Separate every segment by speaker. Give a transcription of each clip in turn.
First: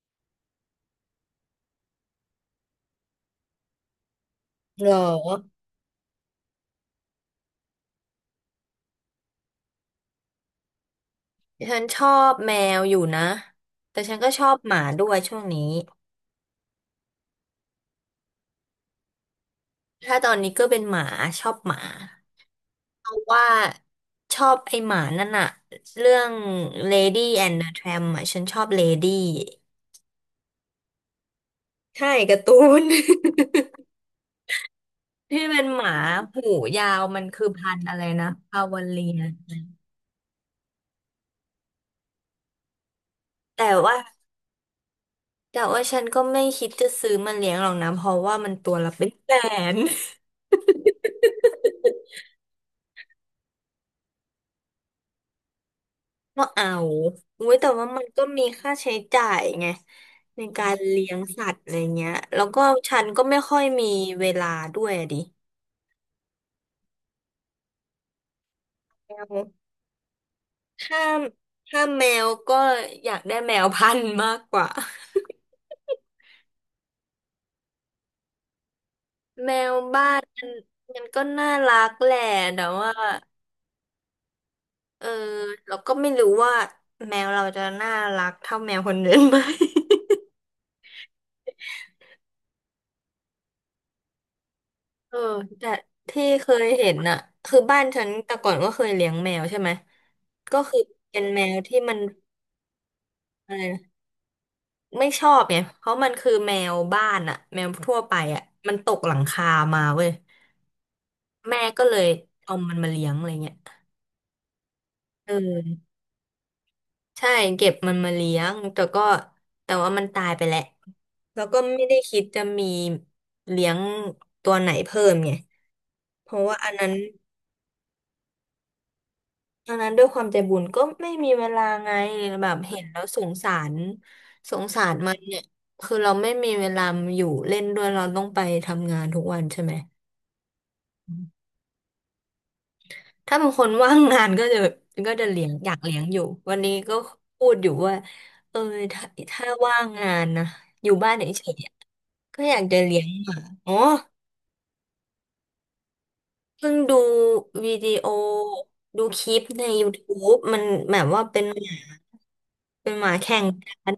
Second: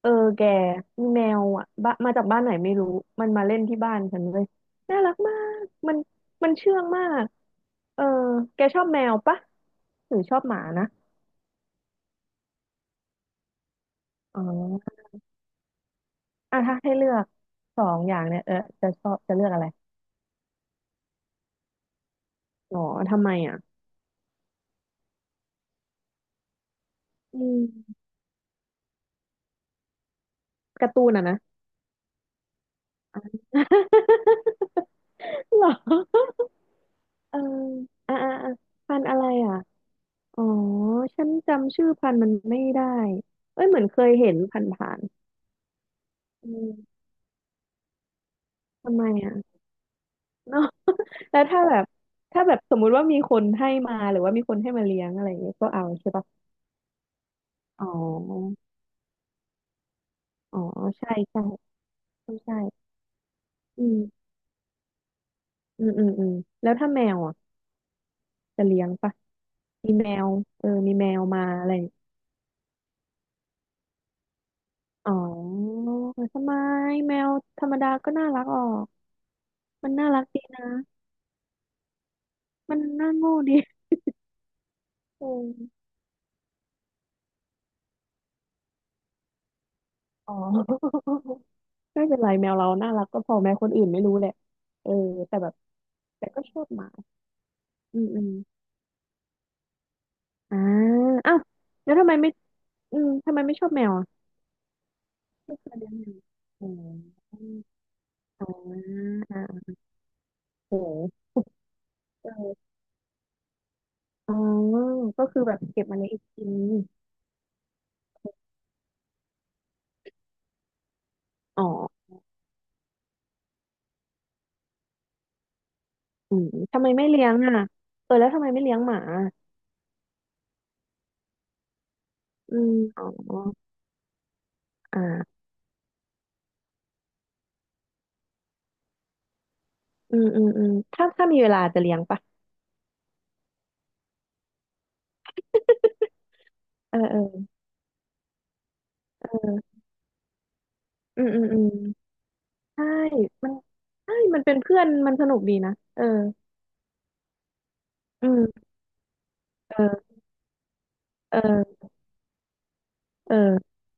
Speaker 1: เออแกมีแมวอ่ะบ้ามาจากบ้านไหนไม่รู้มันมาเล่นที่บ้านฉันเลย
Speaker 2: เหรอ
Speaker 1: น่ารักมากมันเชื่องมากเออแกชอบแมวปะหรือชอบหมานะ
Speaker 2: ฉันชอบแมวอยู่นะแต่ฉันก็
Speaker 1: อ๋
Speaker 2: ชอบหมา
Speaker 1: อ
Speaker 2: ด้วยช่วงนี้
Speaker 1: อ่ะถ้าให้เลือกสองอย่างเนี่ยเออจะชอบจะเลือกอะไร
Speaker 2: ถ้าตอนนี้ก็เป็นหมาชอบหมา
Speaker 1: หรอ
Speaker 2: เพราะ
Speaker 1: ทำไม
Speaker 2: ว่า
Speaker 1: อ่ะ
Speaker 2: ชอบไอหมานั่นอะเรื่อง Lady
Speaker 1: อื
Speaker 2: and the
Speaker 1: ม
Speaker 2: Tramp อะฉันชอบ Lady
Speaker 1: การ์ตูนอ่ะนะ
Speaker 2: ใช่การ์ตูน ที่ เป็
Speaker 1: หร
Speaker 2: น
Speaker 1: อ
Speaker 2: หมาหูยาวมัน
Speaker 1: เออ
Speaker 2: คือพันธุ์อะไร
Speaker 1: อ่า
Speaker 2: นะ
Speaker 1: อ่าอ่า
Speaker 2: พาวา
Speaker 1: พัน
Speaker 2: เลี
Speaker 1: ธุ์อะ
Speaker 2: ย
Speaker 1: ไรอ่ะอ๋อฉันจำชื่อพันธุ์มันไม่ได้เอ้
Speaker 2: แต่
Speaker 1: ยเหมือนเค
Speaker 2: ว่า
Speaker 1: ยเห็นผ่าน
Speaker 2: แต่ว่าฉันก็ไม่
Speaker 1: ๆอื
Speaker 2: คิ
Speaker 1: ม
Speaker 2: ดจะซื้อมาเลี้ยงหรอกนะเพราะว่ามันตัวละ
Speaker 1: ทำไม
Speaker 2: เป็นแส
Speaker 1: อ่ะ
Speaker 2: น
Speaker 1: เนาะ แล้วถ้าแบบถ้าแบบสมมุติว่ามีคนให้มาหรือว่ามีคนให้มาเลี้ยงอะไรอย่างเงี้ยก็เอาใช่ปะ
Speaker 2: ก็เอาอุ้ยแต่
Speaker 1: อ๋
Speaker 2: ว่ามันก็มี
Speaker 1: อ
Speaker 2: ค่าใช้จ่ายไงใน
Speaker 1: อ๋อ
Speaker 2: การเลี้
Speaker 1: ใช่
Speaker 2: ยง
Speaker 1: ใช่
Speaker 2: สัตว์อะไรเงี้ย
Speaker 1: ใช่
Speaker 2: แล้ว
Speaker 1: ใช่
Speaker 2: ก็ฉันก็ไม่ค่อย
Speaker 1: อื
Speaker 2: มีเว
Speaker 1: ม
Speaker 2: ลาด้วยอะดิ
Speaker 1: อืมอืมอืมแล้วถ้าแมวอ่ะจะเลี้ยง
Speaker 2: แม
Speaker 1: ปะ
Speaker 2: ว
Speaker 1: มีแมวเออมี
Speaker 2: ถ้า
Speaker 1: แมวมาอะไรอ
Speaker 2: ถ้า
Speaker 1: ย่าง
Speaker 2: แมวก็อยากได้แมวพันธุ์มากกว่า
Speaker 1: อ๋อทำไมแมวธรรมดาก็น่ารักออก
Speaker 2: แมว
Speaker 1: มัน
Speaker 2: บ้า
Speaker 1: น่ารั
Speaker 2: น
Speaker 1: กดี
Speaker 2: มัน
Speaker 1: นะ
Speaker 2: มันก็น่ารักแหละแต่
Speaker 1: มัน
Speaker 2: ว่า
Speaker 1: น่าโง่ดี
Speaker 2: เออ
Speaker 1: อืม
Speaker 2: เราก็ไม่รู้ว่าแมวเราจะน่ารักเท่าแมวคนอื่นไหม
Speaker 1: อ๋อ ไม่เป็นไรแมวเราน่ารักก็พอแมวคนอื่นไม่รู้แหละเออ
Speaker 2: เออ
Speaker 1: แต่แบบ
Speaker 2: แต่ที่
Speaker 1: แต่ก็
Speaker 2: เค
Speaker 1: ชอ
Speaker 2: ย
Speaker 1: บหมา
Speaker 2: เห็นน่ะคือบ้าน
Speaker 1: อื
Speaker 2: ฉั
Speaker 1: ม
Speaker 2: น
Speaker 1: อืม
Speaker 2: แต่ก่อนก็เคยเลี้ยงแมวใช่ไหมก็
Speaker 1: อ่า
Speaker 2: คือเป็น
Speaker 1: อ้าว
Speaker 2: แมวที่
Speaker 1: แล้
Speaker 2: มั
Speaker 1: ว
Speaker 2: น
Speaker 1: ทำไมไม่อืมทำไม
Speaker 2: อะ
Speaker 1: ไม่
Speaker 2: ไร
Speaker 1: ชอบ
Speaker 2: นะ
Speaker 1: แมวอ่ะ
Speaker 2: ไม่ชอบ
Speaker 1: ไม่
Speaker 2: ไง
Speaker 1: เคย
Speaker 2: เพ
Speaker 1: เลี้ยง
Speaker 2: ราะมันคือแม
Speaker 1: แม
Speaker 2: วบ้าน
Speaker 1: ว
Speaker 2: อะแมวทั่วไปอะ
Speaker 1: อ๋อ
Speaker 2: มันตกหลัง
Speaker 1: อ๋อ
Speaker 2: คา
Speaker 1: อ่า
Speaker 2: มาเว้ย
Speaker 1: โอเค
Speaker 2: แม่ก็เลยเอา
Speaker 1: ออ
Speaker 2: มันมาเลี้ยงอะไรเงี้ย
Speaker 1: อ๋อก็
Speaker 2: เอ
Speaker 1: คือแบบเก็บ
Speaker 2: อ
Speaker 1: มาเลี้ยงอีกอืม
Speaker 2: ใช่เก็บมันมาเลี้ยงแต่ก็แต่ว่ามันตายไปแล้วแล้วก็
Speaker 1: อ๋อ
Speaker 2: ไม่ได้คิดจะมีเลี้ยงตัวไหนเพิ่มไงเพ
Speaker 1: อื
Speaker 2: ราะ
Speaker 1: ม
Speaker 2: ว่าอัน
Speaker 1: ทำไม
Speaker 2: นั้น
Speaker 1: ไม่เลี้ยงอ่ะเออแล้วทำไมไม่เลี้ยงหมา
Speaker 2: ตอนนั้นด้วยความใจบุญก็ไม่มีเวลาไงแบ
Speaker 1: อื
Speaker 2: บ
Speaker 1: ม
Speaker 2: เห็นแล้
Speaker 1: อ๋
Speaker 2: ว
Speaker 1: อ
Speaker 2: สงสารสงสาร
Speaker 1: อ่
Speaker 2: มัน
Speaker 1: า
Speaker 2: เนี่ยคือเราไม่มีเวลาอยู่เล่นด้วยเราต้องไปทำงานทุกวันใช่ไหม
Speaker 1: อืมอืมอืมถ้ามีเวลาจะเลี้ยงปะ
Speaker 2: ถ้าเป็นคนว่างงานก็จะเลี้ยงอยากเลี้ยงอยู่วันนี้ก็
Speaker 1: เออเออ
Speaker 2: พูดอยู่ว่าเออถ้า
Speaker 1: เ
Speaker 2: ถ้า
Speaker 1: ออ
Speaker 2: ว่างงานนะอยู่บ้าน
Speaker 1: อืมอื
Speaker 2: เฉ
Speaker 1: ม
Speaker 2: ย
Speaker 1: อื
Speaker 2: ๆ
Speaker 1: ม
Speaker 2: อะก็อยากจะ
Speaker 1: ใช่
Speaker 2: เลี้ยงหมา
Speaker 1: มัน
Speaker 2: อ๋อ
Speaker 1: ใช่ มันเป็นเพื่อน มันสนุกดีนะ เออ
Speaker 2: เพิ่งดูวิดีโอ
Speaker 1: อืม
Speaker 2: ดูคลิปใน
Speaker 1: เออ
Speaker 2: YouTube มันแบบว่าเป็นหมา
Speaker 1: เออเอ
Speaker 2: แข่ง
Speaker 1: อ
Speaker 2: กัน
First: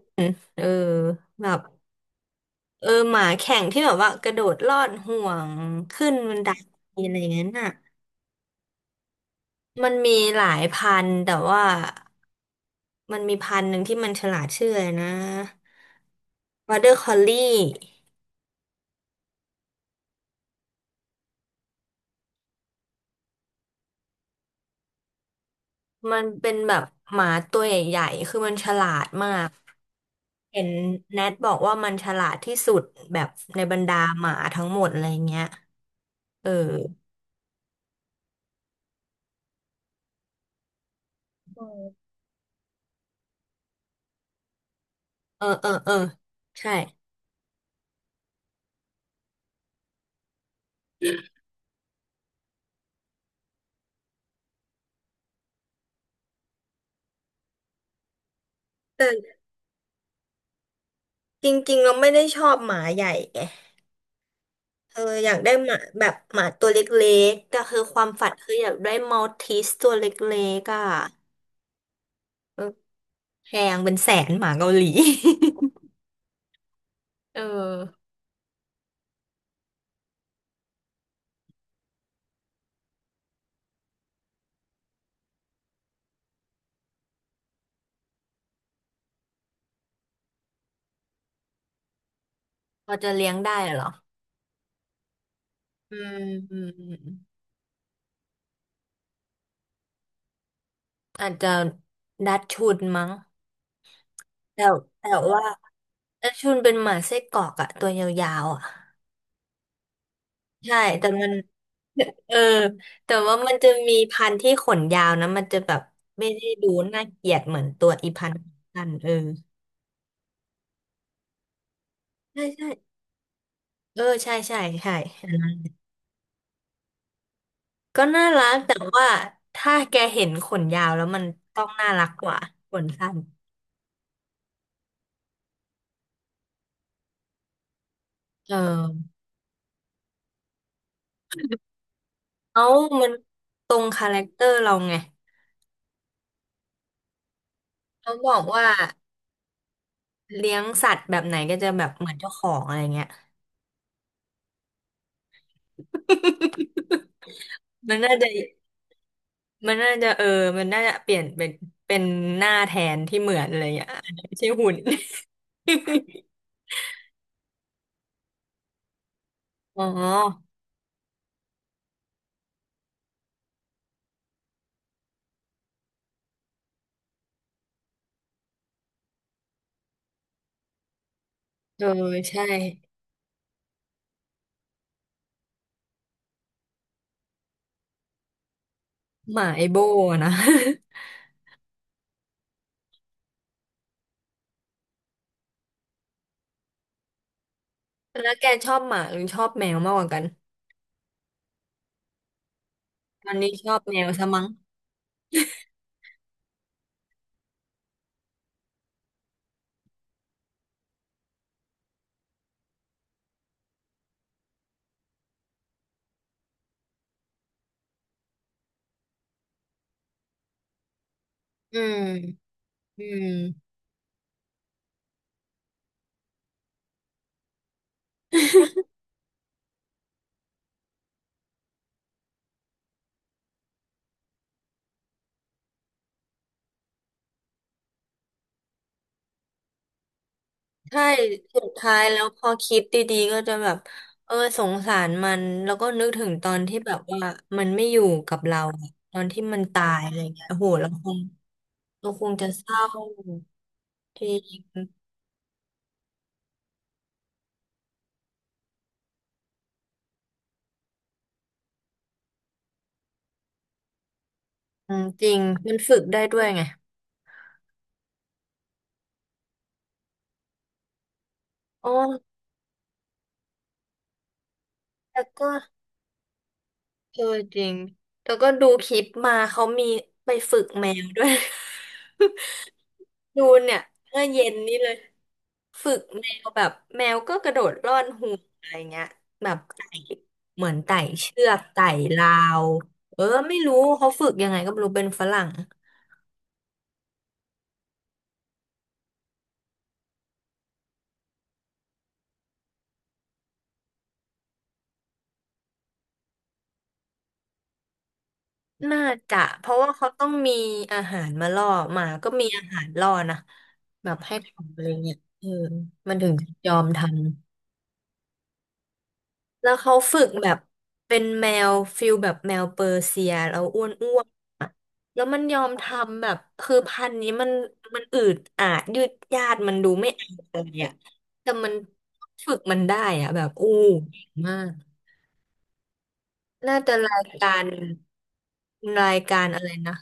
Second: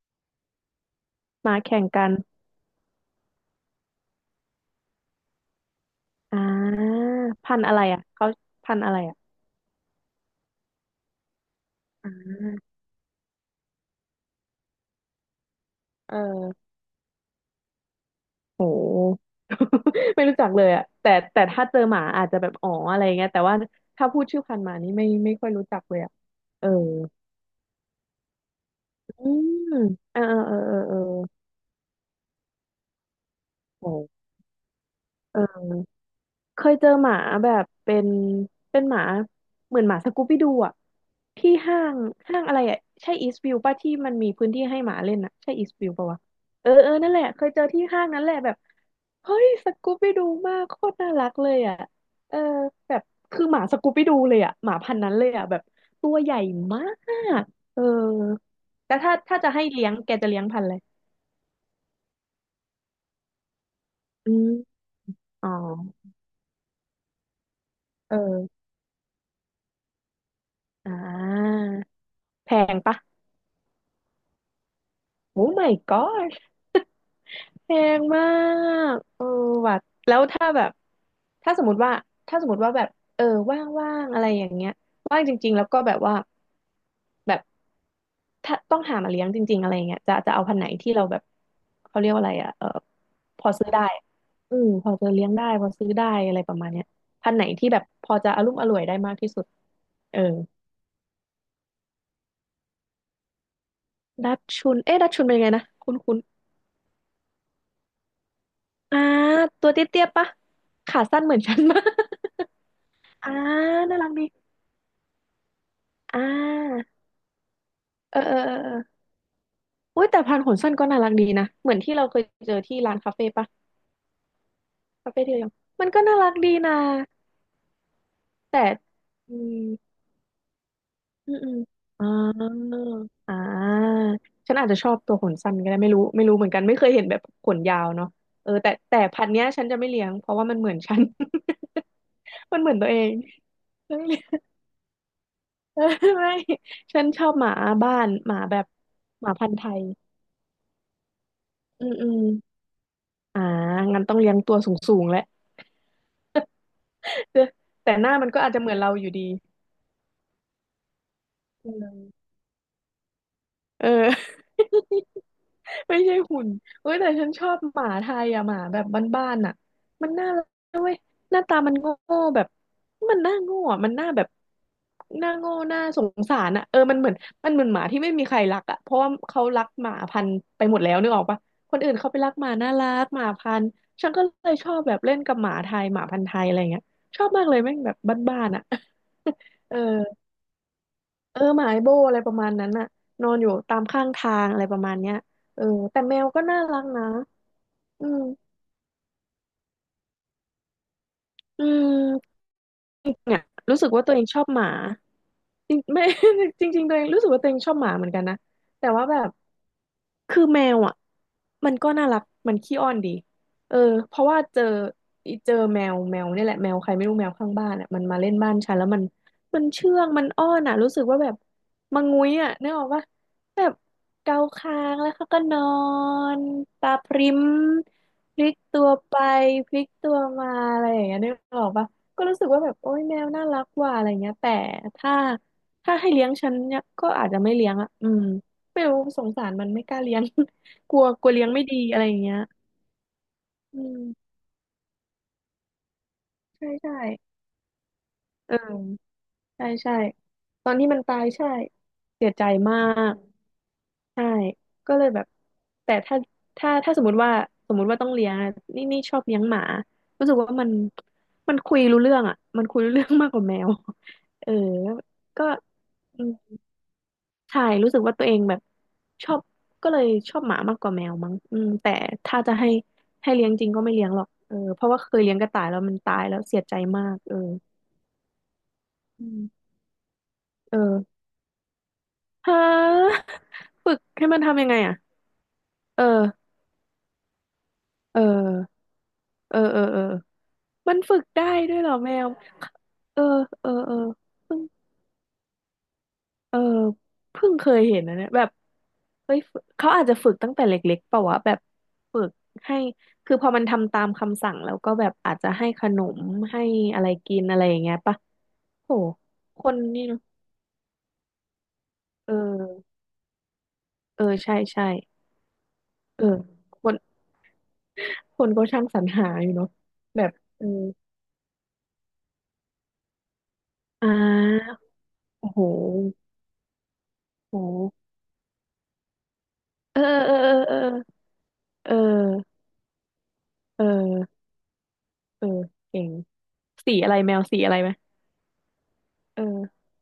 Speaker 2: เออแบ
Speaker 1: หมา
Speaker 2: บ
Speaker 1: แข่งกัน
Speaker 2: เออหมาแข่งที่แบบว่ากระโดดลอดห่วงขึ้นบั
Speaker 1: อ่
Speaker 2: นได
Speaker 1: า
Speaker 2: อะไรอย่างนั้น
Speaker 1: พัน
Speaker 2: น่ะ
Speaker 1: ธุ์อะไรอ่ะเขาพันธุ์อะไรอ่ะ
Speaker 2: มันมีหลายพันธุ์แต่ว่า
Speaker 1: อ่า
Speaker 2: มันมีพันธุ์หนึ่งที่มันฉลาดชื่ออะไรนะ
Speaker 1: เออ
Speaker 2: วอเดอร์คอลลี่
Speaker 1: โห ไม่รู้จักเลยอ่ะแต่ถ้าเจอหมาอาจจะแบบอ๋ออะไรเงี้ยแต่ว่าถ้าพูดชื่อพันธุ์หมานี่ไม่ค่อยรู้จักเลยอ่ะ
Speaker 2: มันเป็น
Speaker 1: เออ
Speaker 2: แบบหมาตัวใหญ่ๆคือมันฉลาดมา
Speaker 1: อื
Speaker 2: ก
Speaker 1: มเออเออ
Speaker 2: เห็น
Speaker 1: เออเออเอ
Speaker 2: แนท
Speaker 1: อ
Speaker 2: บอกว่ามันฉลาดที่สุดแบบในบรรดา
Speaker 1: โห
Speaker 2: หมาทั้งหมดอะไร
Speaker 1: เอ
Speaker 2: เงี้
Speaker 1: อ
Speaker 2: ยเออ
Speaker 1: เคยเจอหมาแบบเป็นเป็นหมาเหมือนหมาสกูบี้ดูอ่ะที่
Speaker 2: อ
Speaker 1: ห้างห้างอะไรอ่ะใช่อีสต์วิวป่ะที่มันมีพื้นที่ให้หมาเล่นอ่ะ
Speaker 2: เออ
Speaker 1: ใช่อี
Speaker 2: เอ
Speaker 1: ส
Speaker 2: อ
Speaker 1: ต์วิ
Speaker 2: เอ
Speaker 1: ว
Speaker 2: อ
Speaker 1: ป่ะวะเออ
Speaker 2: ใช่
Speaker 1: เออนั่นแหละเคยเจอที่ห้างนั้นแหละแบบเฮ้ยสกูบี้ดูมากโคตรน่ารักเลยอ่ะเออแบบคือหมาสกูบี้ดูเลยอ่ะหมาพันธุ์นั้นเลยอ่ะแบบตัวใหญ่มากเออแต่ถ้า
Speaker 2: แต่
Speaker 1: จะให้เลี้ยงแกจะเลี้ยงพันธุ์อะไร
Speaker 2: จริงๆเราไม่ได้ชอบหมาใหญ่ไง
Speaker 1: อืม
Speaker 2: เธออยาก
Speaker 1: อ๋อ
Speaker 2: ได้หมาแบบหมาตัวเล็กๆก็คือความฝันคือ
Speaker 1: เออ
Speaker 2: อยากได้มัลติสตัวเล็กๆอ่ะ
Speaker 1: อ่าแพ
Speaker 2: เออ
Speaker 1: งปะ
Speaker 2: แพงเป็นแสนหมาเกาหลี
Speaker 1: โอ้ my god
Speaker 2: เอ
Speaker 1: แพง
Speaker 2: อ
Speaker 1: มากเออว่ะแล้วถ้าแบบถ้าสมมติว่าถ้าสมมติว่าแบบเออว่างๆอะไรอย่างเงี้ยว่างจริงๆแล้วก็แบบว่าแบบถ้าต้องหามาเลี้ยงจริงๆอะไรเงี้ยจะเอาพันธุ์ไหนที่เราแบบเขาเรียกว่าอะไรอ่ะเออ
Speaker 2: พอจะเลี้ยง
Speaker 1: พอ
Speaker 2: ได้
Speaker 1: ซื้อ
Speaker 2: เหร
Speaker 1: ได้
Speaker 2: อ
Speaker 1: อืมพอจะเลี้ยงได้พอซื้อ
Speaker 2: อื
Speaker 1: ได้
Speaker 2: ม
Speaker 1: อะไรป
Speaker 2: อื
Speaker 1: ระมา
Speaker 2: ม
Speaker 1: ณเนี้
Speaker 2: อื
Speaker 1: ย
Speaker 2: ม
Speaker 1: พันธุ์ไหนที่แบบพอจะอรุ่มอร่วยได้มากที่สุดเออ
Speaker 2: อาจจะดัชชุนมั้ง
Speaker 1: ดัช
Speaker 2: แต่
Speaker 1: ชุนเอ๊ะ
Speaker 2: แต่
Speaker 1: ดัชชุนเป็นยั
Speaker 2: ว่า
Speaker 1: งไงนะคุณ
Speaker 2: ดัชชุนเป็นหมาไส้กรอกอะตัวยาวๆอะ
Speaker 1: อ่าตัวเตี้ยๆปะ
Speaker 2: ใช่
Speaker 1: ขา
Speaker 2: แต่
Speaker 1: สั้น
Speaker 2: มัน
Speaker 1: เหมือนฉันมาก
Speaker 2: เออแต่
Speaker 1: อ่า
Speaker 2: ว่ามันจะมี
Speaker 1: น่ารักดี
Speaker 2: พันธุ์ที่ขนยาวนะมันจะแบบ
Speaker 1: อ่
Speaker 2: ไม่ได้ดู
Speaker 1: า
Speaker 2: น่าเกลียดเหมือนตัวอี
Speaker 1: เออ
Speaker 2: พัน
Speaker 1: เออ
Speaker 2: ธุ์
Speaker 1: เออเออ
Speaker 2: สั้นเออ
Speaker 1: อุ้ยแต่พันขนสั้นก็น่ารักดีนะเหมือนที่เราเคย
Speaker 2: ใช่
Speaker 1: เจอ
Speaker 2: ใช่
Speaker 1: ที่ร้านคาเฟ่ปะ
Speaker 2: เออใช่ใช่ใช่
Speaker 1: คาเฟ่
Speaker 2: อั
Speaker 1: ที่
Speaker 2: น
Speaker 1: เรายั
Speaker 2: นั้
Speaker 1: ง
Speaker 2: น
Speaker 1: มันก็น่ารักดีนะ
Speaker 2: ก็น่ารัก
Speaker 1: แต่
Speaker 2: แต่ว่า
Speaker 1: อื
Speaker 2: ถ้า
Speaker 1: ม
Speaker 2: แกเห็นขนยาวแล้วมัน
Speaker 1: อืมอืม
Speaker 2: ต้องน่ารั
Speaker 1: อ่า
Speaker 2: กกว่าขนสั้น
Speaker 1: อ่าฉันอาจจะชอบตัวขนสั้นก็ได้ไม่รู้เหมือนกันไม่เคยเห็นแบบขนยาวเนาะเอ
Speaker 2: เ
Speaker 1: อแต่
Speaker 2: ออ
Speaker 1: พันธุ์เนี้ยฉันจะไม่เลี้ยงเพราะว่ามันเหมือนฉัน มัน
Speaker 2: เอา
Speaker 1: เหมือนตัวเอ
Speaker 2: มัน
Speaker 1: ง
Speaker 2: ตรง
Speaker 1: ฉัน
Speaker 2: คา
Speaker 1: ไม่
Speaker 2: แร
Speaker 1: เลี้ย
Speaker 2: คเตอ
Speaker 1: ง
Speaker 2: ร์เราไง
Speaker 1: เออไม่ฉันชอบหมาบ้าน
Speaker 2: เขาบ
Speaker 1: ห
Speaker 2: อ
Speaker 1: มา
Speaker 2: ก
Speaker 1: แบ
Speaker 2: ว่า
Speaker 1: บหมาพันธุ์ไทย
Speaker 2: เลี้ยงสัตว์แบบไหนก็จะแบ
Speaker 1: อื
Speaker 2: บ
Speaker 1: ม
Speaker 2: เห
Speaker 1: อื
Speaker 2: มือน
Speaker 1: ม
Speaker 2: เจ้าของอะไรเงี้ย
Speaker 1: อ่างั้นต้องเลี้ยงตัวสูงๆแหละ
Speaker 2: มั
Speaker 1: แต่
Speaker 2: น
Speaker 1: ห
Speaker 2: น่า
Speaker 1: น้ามั
Speaker 2: จะ
Speaker 1: นก็อาจจะเหมือนเราอยู่ดี
Speaker 2: มันน่าจะเออมันน่าจะเปลี่ยนเป็น
Speaker 1: เอ
Speaker 2: เป็น
Speaker 1: อ
Speaker 2: หน้าแทนที่เหมือนอะไรเงี้
Speaker 1: เอ
Speaker 2: ยอาจจะไม่
Speaker 1: อ
Speaker 2: ใช่หุ่น
Speaker 1: ไม่ใช่หุ่นเว้ยแต่ฉันชอบหมาไทยอะหมาแบบบ้านๆอะ
Speaker 2: อ๋อ
Speaker 1: มันน่ารักเว้ยหน้าตามันโง่แบบมันหน้าโง่อะมันหน้าแบบหน้าโง่หน้าสงสารอะเออมันเหมือนมันเหมือนหมาที่ไม่มีใครรักอะเพราะว่าเขารักหมาพันธุ์ไปหมดแล้วนึกออกปะคน
Speaker 2: เออ
Speaker 1: อื่นเขาไปรัก
Speaker 2: ใช่
Speaker 1: หมาน่ารักหมาพันธุ์ฉันก็เลยชอบแบบเล่นกับหมาไทยหมาพันธุ์ไทยอะไรเงี้ยชอบมากเลยแม่งแบบบ้านๆอะ
Speaker 2: หมาไอ
Speaker 1: เอ
Speaker 2: โบ
Speaker 1: อ
Speaker 2: นะ
Speaker 1: เออหมาไอโบอะไรประมาณนั้นน่ะนอนอยู่ตามข้างทางอะไรประมาณเนี้ยเออแต่แมวก็น่ารักนะอืม
Speaker 2: แล้วแกชอบหมาหรือชอบแมวมากกว่ากัน
Speaker 1: อืม
Speaker 2: ตอน
Speaker 1: เนี่ย
Speaker 2: นี้ชอ
Speaker 1: รู้
Speaker 2: บ
Speaker 1: สึก
Speaker 2: แม
Speaker 1: ว่า
Speaker 2: ว
Speaker 1: ตัวเอ
Speaker 2: ซะ
Speaker 1: งชอ
Speaker 2: มั้ง
Speaker 1: บหมาจริงไม่ จริงๆตัวเองรู้สึกว่าตัวเองชอบหมาเหมือนกันนะแต่ว่าแบบ คือแมวอ่ะมันก็น่ารักมันขี้อ้อนดีเออเพราะว่าเจอแมวเนี่ยแหละแมวใครไม่รู้แมวข้างบ้านอ่ะมันมาเล่นบ้านฉันแล้วมันเชื่องมันอ้อนอ่ะรู้สึกว่าแบบ
Speaker 2: อื
Speaker 1: มังงุ้ย
Speaker 2: ม
Speaker 1: อ่ะนึกออก
Speaker 2: อื
Speaker 1: ปะแบ
Speaker 2: ม
Speaker 1: บเกาคางแล้วเขาก็นอนตาพริ้มพลิกตัวไปพลิกตัวมาอะไรอย่างเงี้ยนึกออกปะก็รู้สึกว่าแบบโอ๊ยแมวน่ารักว่ะอะไรเงี้ยแต่ถ้าถ้าให้เลี้ยงฉันเนี่ยก็อาจจะไม่เลี้ยงอ่ะอืม ไม่รู้สงสารมันไม่กล้าเลี้ยง กลั
Speaker 2: ใช่
Speaker 1: วกลัวเลี้ยง
Speaker 2: สุ
Speaker 1: ไม่
Speaker 2: ด
Speaker 1: ดี
Speaker 2: ท้า
Speaker 1: อะ
Speaker 2: ย
Speaker 1: ไรอย่า
Speaker 2: แล้
Speaker 1: ง
Speaker 2: ว
Speaker 1: เงี้ย
Speaker 2: พอคิดดีๆก็จะแบบ
Speaker 1: อืม
Speaker 2: เออสงสารมันแล้วก็นึกถึงตอน
Speaker 1: ใช่
Speaker 2: ที่แบ
Speaker 1: ใช่
Speaker 2: บว่ามันไม่อยู่กับ
Speaker 1: เอ
Speaker 2: เราอะ
Speaker 1: อ
Speaker 2: ตอนที่มัน
Speaker 1: ใช่
Speaker 2: ตา
Speaker 1: ใช่
Speaker 2: ยอะไรเงี้ยโอ้
Speaker 1: ต
Speaker 2: โห
Speaker 1: อน
Speaker 2: เรา
Speaker 1: ที่มัน
Speaker 2: ค
Speaker 1: ตา
Speaker 2: ง
Speaker 1: ยใช่
Speaker 2: เราค
Speaker 1: เสี
Speaker 2: ง
Speaker 1: ยใจ
Speaker 2: จะเศ
Speaker 1: มา
Speaker 2: ร้า
Speaker 1: ก
Speaker 2: จ
Speaker 1: ใช่
Speaker 2: ริง
Speaker 1: ก็เลยแบบแต่ถ้าสมมติว่าต้องเลี้ยงอะนี่นี่ชอบเลี้ยงหมารู้สึกว่ามันคุยรู้เรื่องอ่ะมันคุยรู้เรื่องมากกว่าแมวเออ
Speaker 2: อืมจริง
Speaker 1: ก็
Speaker 2: มันฝึกได้ด้วยไง
Speaker 1: ใช่รู้สึกว่าตัวเองแบบชอบก็เลยชอบหมามากกว่าแมวมั้งอืม
Speaker 2: โอ้
Speaker 1: แต่ถ้าจะให้เลี้ยงจริงก็ไม่เลี้ยงหรอกเออเพราะว่าเคย
Speaker 2: แต่
Speaker 1: เลี้ยงก
Speaker 2: ก็
Speaker 1: ระต่ายแล้วมันตายแล้วเสียใจมาก
Speaker 2: เออ
Speaker 1: เออ
Speaker 2: จริง แล้วก็ดูคลิป
Speaker 1: อื
Speaker 2: มาเขา
Speaker 1: ม
Speaker 2: มีไปฝึก
Speaker 1: เอ
Speaker 2: แมว
Speaker 1: อ
Speaker 2: ด้วย
Speaker 1: ฮะ
Speaker 2: ดูเนี่ย
Speaker 1: ฝึก
Speaker 2: เมื่อ
Speaker 1: ให้มัน
Speaker 2: เย็น
Speaker 1: ทำยัง
Speaker 2: นี้
Speaker 1: ไง
Speaker 2: เล
Speaker 1: อ่ะ
Speaker 2: ยฝึก
Speaker 1: เ
Speaker 2: แมว
Speaker 1: ออ
Speaker 2: แบบแมวก็กระโดดร่อน
Speaker 1: เอ
Speaker 2: ห่วงอะไร
Speaker 1: อ
Speaker 2: เงี้ยแบ
Speaker 1: เอ
Speaker 2: บ
Speaker 1: อเออ
Speaker 2: ไต่
Speaker 1: เออ
Speaker 2: เหมือน
Speaker 1: มั
Speaker 2: ไต่
Speaker 1: นฝึก
Speaker 2: เชื
Speaker 1: ได้
Speaker 2: อก
Speaker 1: ด้วย
Speaker 2: ไต่
Speaker 1: เหรอแม
Speaker 2: รา
Speaker 1: ว
Speaker 2: วเอ
Speaker 1: เออ
Speaker 2: อไม่
Speaker 1: เออ
Speaker 2: รู้
Speaker 1: เออ
Speaker 2: เขาฝึกยังไง
Speaker 1: เพิ่ง
Speaker 2: ก็ไม่รู้เป็นฝรั่ง
Speaker 1: เออเพิ่งเคยเห็นนะเนี่ยแบบเฮ้ยฝึกเขาอาจจะฝึกตั้งแต่เล็กๆเปล่าวะแบบฝึกให้คือพอมันทำตามคำสั่งแล้วก็แบบอาจจะให้ขนมให้อะไรกินอะไรอย่างเงี้ยปะโห
Speaker 2: น่าจะ
Speaker 1: ค
Speaker 2: เพ
Speaker 1: น
Speaker 2: ราะว่า
Speaker 1: นี่
Speaker 2: เขา
Speaker 1: เนอะ
Speaker 2: ต้องมีอาหารมาล่อหมาก็
Speaker 1: เอ
Speaker 2: มีอาหาร
Speaker 1: อ
Speaker 2: ล่อนะแบบ
Speaker 1: เออ
Speaker 2: ให้
Speaker 1: ใช่
Speaker 2: ทำอะ
Speaker 1: ใช่
Speaker 2: ไรเงี้ยเออมัน
Speaker 1: เอ
Speaker 2: ถึง
Speaker 1: อ
Speaker 2: จะยอ
Speaker 1: ค
Speaker 2: ม
Speaker 1: น
Speaker 2: ทำ
Speaker 1: คนก็ช่างสรรหาอยู่เนาะ
Speaker 2: แล้วเขาฝึ
Speaker 1: แบ
Speaker 2: ก
Speaker 1: บ
Speaker 2: แบบ
Speaker 1: เออ
Speaker 2: เป็นแมวฟิลแบบแมวเปอร์เซียแล้วอ้วน
Speaker 1: อ่
Speaker 2: อ้วนอะ
Speaker 1: า
Speaker 2: แล้วมัน
Speaker 1: โอ้
Speaker 2: ยอ
Speaker 1: โห
Speaker 2: มทำแบบคือพันธุ์นี้มัน
Speaker 1: โอ้
Speaker 2: มัน
Speaker 1: โห
Speaker 2: อืดอาดยืดยาดมันดู
Speaker 1: เออ
Speaker 2: ไม่เอา
Speaker 1: เออเออ
Speaker 2: อะไร
Speaker 1: เออ
Speaker 2: อ่ะแต่มัน
Speaker 1: เอ
Speaker 2: ฝึก
Speaker 1: อ
Speaker 2: มันได้อ่ะแบบอู้
Speaker 1: เอ
Speaker 2: เก่ง
Speaker 1: อ
Speaker 2: มาก
Speaker 1: เออเออเก่ง
Speaker 2: น่าจะ
Speaker 1: สีอะไร
Speaker 2: ราย
Speaker 1: แมว
Speaker 2: กา
Speaker 1: สี
Speaker 2: ร
Speaker 1: อะไรไหมเอ
Speaker 2: อะไร
Speaker 1: อ
Speaker 2: นะ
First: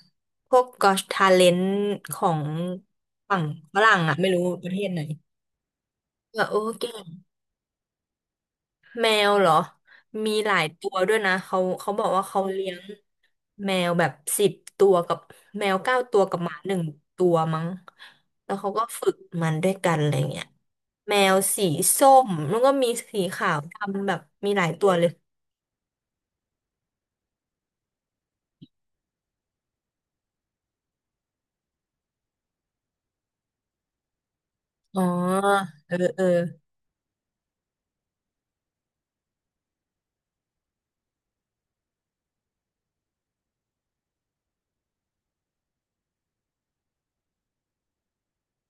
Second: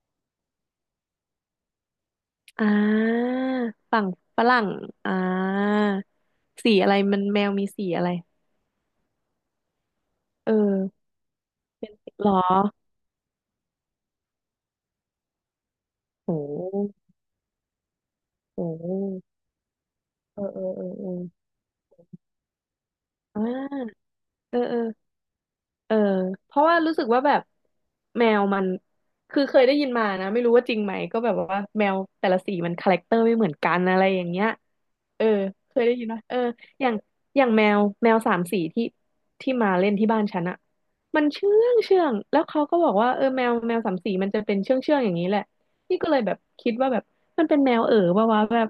Speaker 2: พวก Got Talent ของ
Speaker 1: อ่า
Speaker 2: ฝั่งฝรั่ง
Speaker 1: ฝั่ง
Speaker 2: อ่ะไม่
Speaker 1: ฝ
Speaker 2: รู้
Speaker 1: รั่
Speaker 2: ป
Speaker 1: ง
Speaker 2: ระเทศไหน
Speaker 1: อ่า
Speaker 2: แบบโอ้
Speaker 1: สี
Speaker 2: เก่
Speaker 1: อะไร
Speaker 2: ง
Speaker 1: มันแมวมีสีอะไร
Speaker 2: แมวเหรอ มีห
Speaker 1: เอ
Speaker 2: ลายตัว
Speaker 1: อ
Speaker 2: ด้วยนะ เขาบอกว่า
Speaker 1: หรอ
Speaker 2: เขาเลี้ยงแมวแบบ10 ตัวกับแมวเก้าตัว
Speaker 1: โ
Speaker 2: กับหมาหนึ่ง
Speaker 1: ห
Speaker 2: ตัวมั้งแล้ว
Speaker 1: โ
Speaker 2: เขาก็ฝึก
Speaker 1: ห
Speaker 2: มันด้วยกันอะไร
Speaker 1: เอ
Speaker 2: เงี้
Speaker 1: อ
Speaker 2: ย
Speaker 1: เออเออเออ
Speaker 2: แมวสีส้มแล้วก็มีสี
Speaker 1: อ่
Speaker 2: ขาว
Speaker 1: า
Speaker 2: ดำแบบมี
Speaker 1: เอ
Speaker 2: ห
Speaker 1: อ
Speaker 2: ลาย
Speaker 1: เออ
Speaker 2: ตัวเลย
Speaker 1: เออเพราะว่ารู้สึกว่าแบบแมวมันคือเคยได้ยินมานะไม่รู้ว่าจริงไหมก็แบบว่าแมวแต่ละสีมันคาแรคเตอร์ไม่เหมือนกันอะไรอย่างเงี้ย
Speaker 2: อ๋อ
Speaker 1: เออเคย
Speaker 2: เอ
Speaker 1: ได้
Speaker 2: อ
Speaker 1: ยินไหม
Speaker 2: เออ
Speaker 1: เอออย่างอย่างแมวสามสีที่มาเล่นที่บ้านฉันอะมันเชื่องเชื่องแล้วเขาก็บอกว่าเออแมวสามสีมันจะเป็นเชื่องเชื่องอย่างนี้แหละนี่ก็เลยแบบคิดว่าแบบมันเป็นแมวเอ๋อปะวะแบบ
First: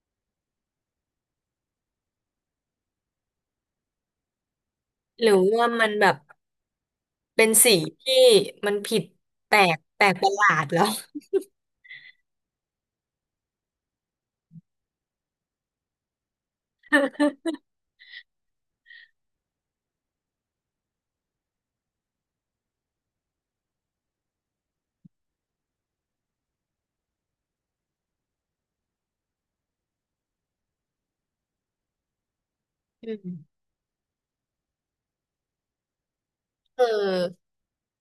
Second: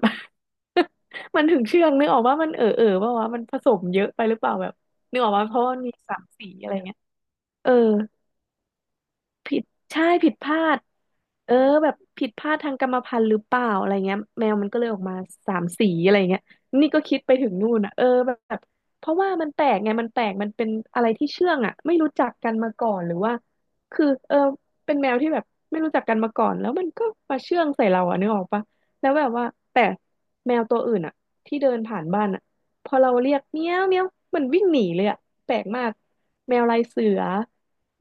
Speaker 1: มันถึงเชื่องนึกออกว่ามันเอ๋อเอ๋อปะวะมันผสมเยอะไปหรือเปล่าแบบนึก
Speaker 2: ห
Speaker 1: ออ
Speaker 2: รื
Speaker 1: ก
Speaker 2: อ
Speaker 1: ว่าเพราะ
Speaker 2: ว่า
Speaker 1: ว่ามัน
Speaker 2: มัน
Speaker 1: มี
Speaker 2: แบ
Speaker 1: สา
Speaker 2: บ
Speaker 1: มสีอะไร
Speaker 2: เป็น
Speaker 1: เอ
Speaker 2: สี
Speaker 1: อ
Speaker 2: ที่มันผิดแป
Speaker 1: ผิ
Speaker 2: ล
Speaker 1: ด
Speaker 2: กแป
Speaker 1: ใช่
Speaker 2: ลกป
Speaker 1: ผิ
Speaker 2: ระ
Speaker 1: ด
Speaker 2: ห
Speaker 1: พ
Speaker 2: ลา
Speaker 1: ลา
Speaker 2: ด
Speaker 1: ด
Speaker 2: แล้ว
Speaker 1: เออแบบผิดพลาดทางกรรมพันธุ์หรือเปล่าอะไรเงี้ยแมวมันก็เลยออกมาสามสีอะไรเงี้ยนี่ก็คิดไปถึงนู่นอ่ะเออแบบเพราะว่ามันแปลกไงมันแปลกมันเป็นอะไรที่เชื่องอ่ะไม่รู้จักกันมาก่อนหรือว่าคือเออเป็นแมวที่แบบไม่รู้จักกันมาก่อนแล้วมันก็มาเชื่องใส่เราอ่ะนึกออกปะแล้วแบบว่าแต่แมวตัวอื่นอ่ะที่เดินผ่านบ้านอ่ะพอ
Speaker 2: อ
Speaker 1: เรา
Speaker 2: ื
Speaker 1: เรียก
Speaker 2: ม
Speaker 1: เมี้ยวเมี้ยวมันวิ่งหนีเลยอ่ะแปลกมากแมวลา
Speaker 2: เอ
Speaker 1: ยเสือ
Speaker 2: อ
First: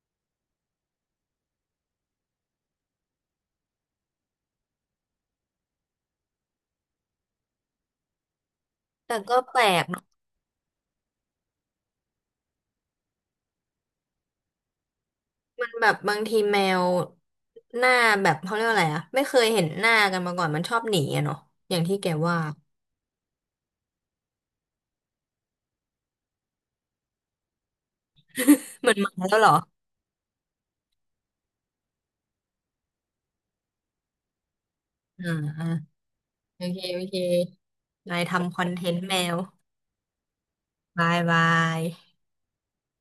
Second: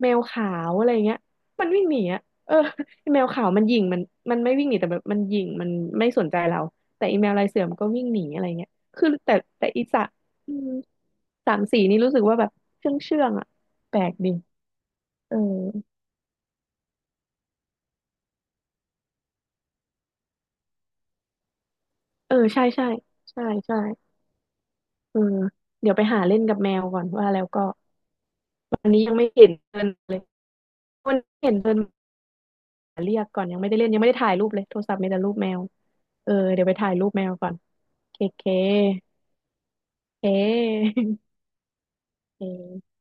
Speaker 1: แมวขาวอะไรเงี้ย มันวิ่งหนีอะเออไอแมวขาวมันหยิ่งมันไม่วิ่งหนีแต่แบบมันหยิ่งมันไม่สนใจเราแต่อีแมวลายเสือมันก็วิ่งหนีอะไรเงี้ยคือ
Speaker 2: แต่
Speaker 1: แต่
Speaker 2: ก็แปล
Speaker 1: แต่อี
Speaker 2: ก
Speaker 1: สระอืมสามสีนี่รู้สึกว่าแบบเชื่องเชื่องอะแปลกดีเออ
Speaker 2: มันแบบบางทีแมวหน้าแบบเขาเรียกว่าอะไรอะไม่เคยเห็นหน้ากันมาก่อนมันชอบหนีอะเนาะอย่างที่แก
Speaker 1: เออ
Speaker 2: ว่า
Speaker 1: ใช่ใช่ใช่ใช่เออเดี๋ยวไปหาเล่นกับแมวก่อนว่าแล้วก็ วัน
Speaker 2: มัน
Speaker 1: นี้
Speaker 2: มา
Speaker 1: ยังไม่
Speaker 2: แล้วเห
Speaker 1: เห็
Speaker 2: ร
Speaker 1: น
Speaker 2: อ
Speaker 1: เดินเลยวันนี้เห็นเดินมาเรียกก่อนยังไม่ได้เล่นยังไม่ได้ถ่ายรูปเลยโทรศัพท์มีแต่
Speaker 2: อ่า
Speaker 1: รูปแมว
Speaker 2: อ่า
Speaker 1: เออ
Speaker 2: โอ
Speaker 1: เดี๋ยวไป
Speaker 2: เค
Speaker 1: ถ่าย
Speaker 2: โอ
Speaker 1: รูป
Speaker 2: เค
Speaker 1: แมวก่อน
Speaker 2: นา
Speaker 1: เค
Speaker 2: ย
Speaker 1: เค
Speaker 2: ทำคอนเทนต์แมว
Speaker 1: เค
Speaker 2: บายบาย
Speaker 1: เค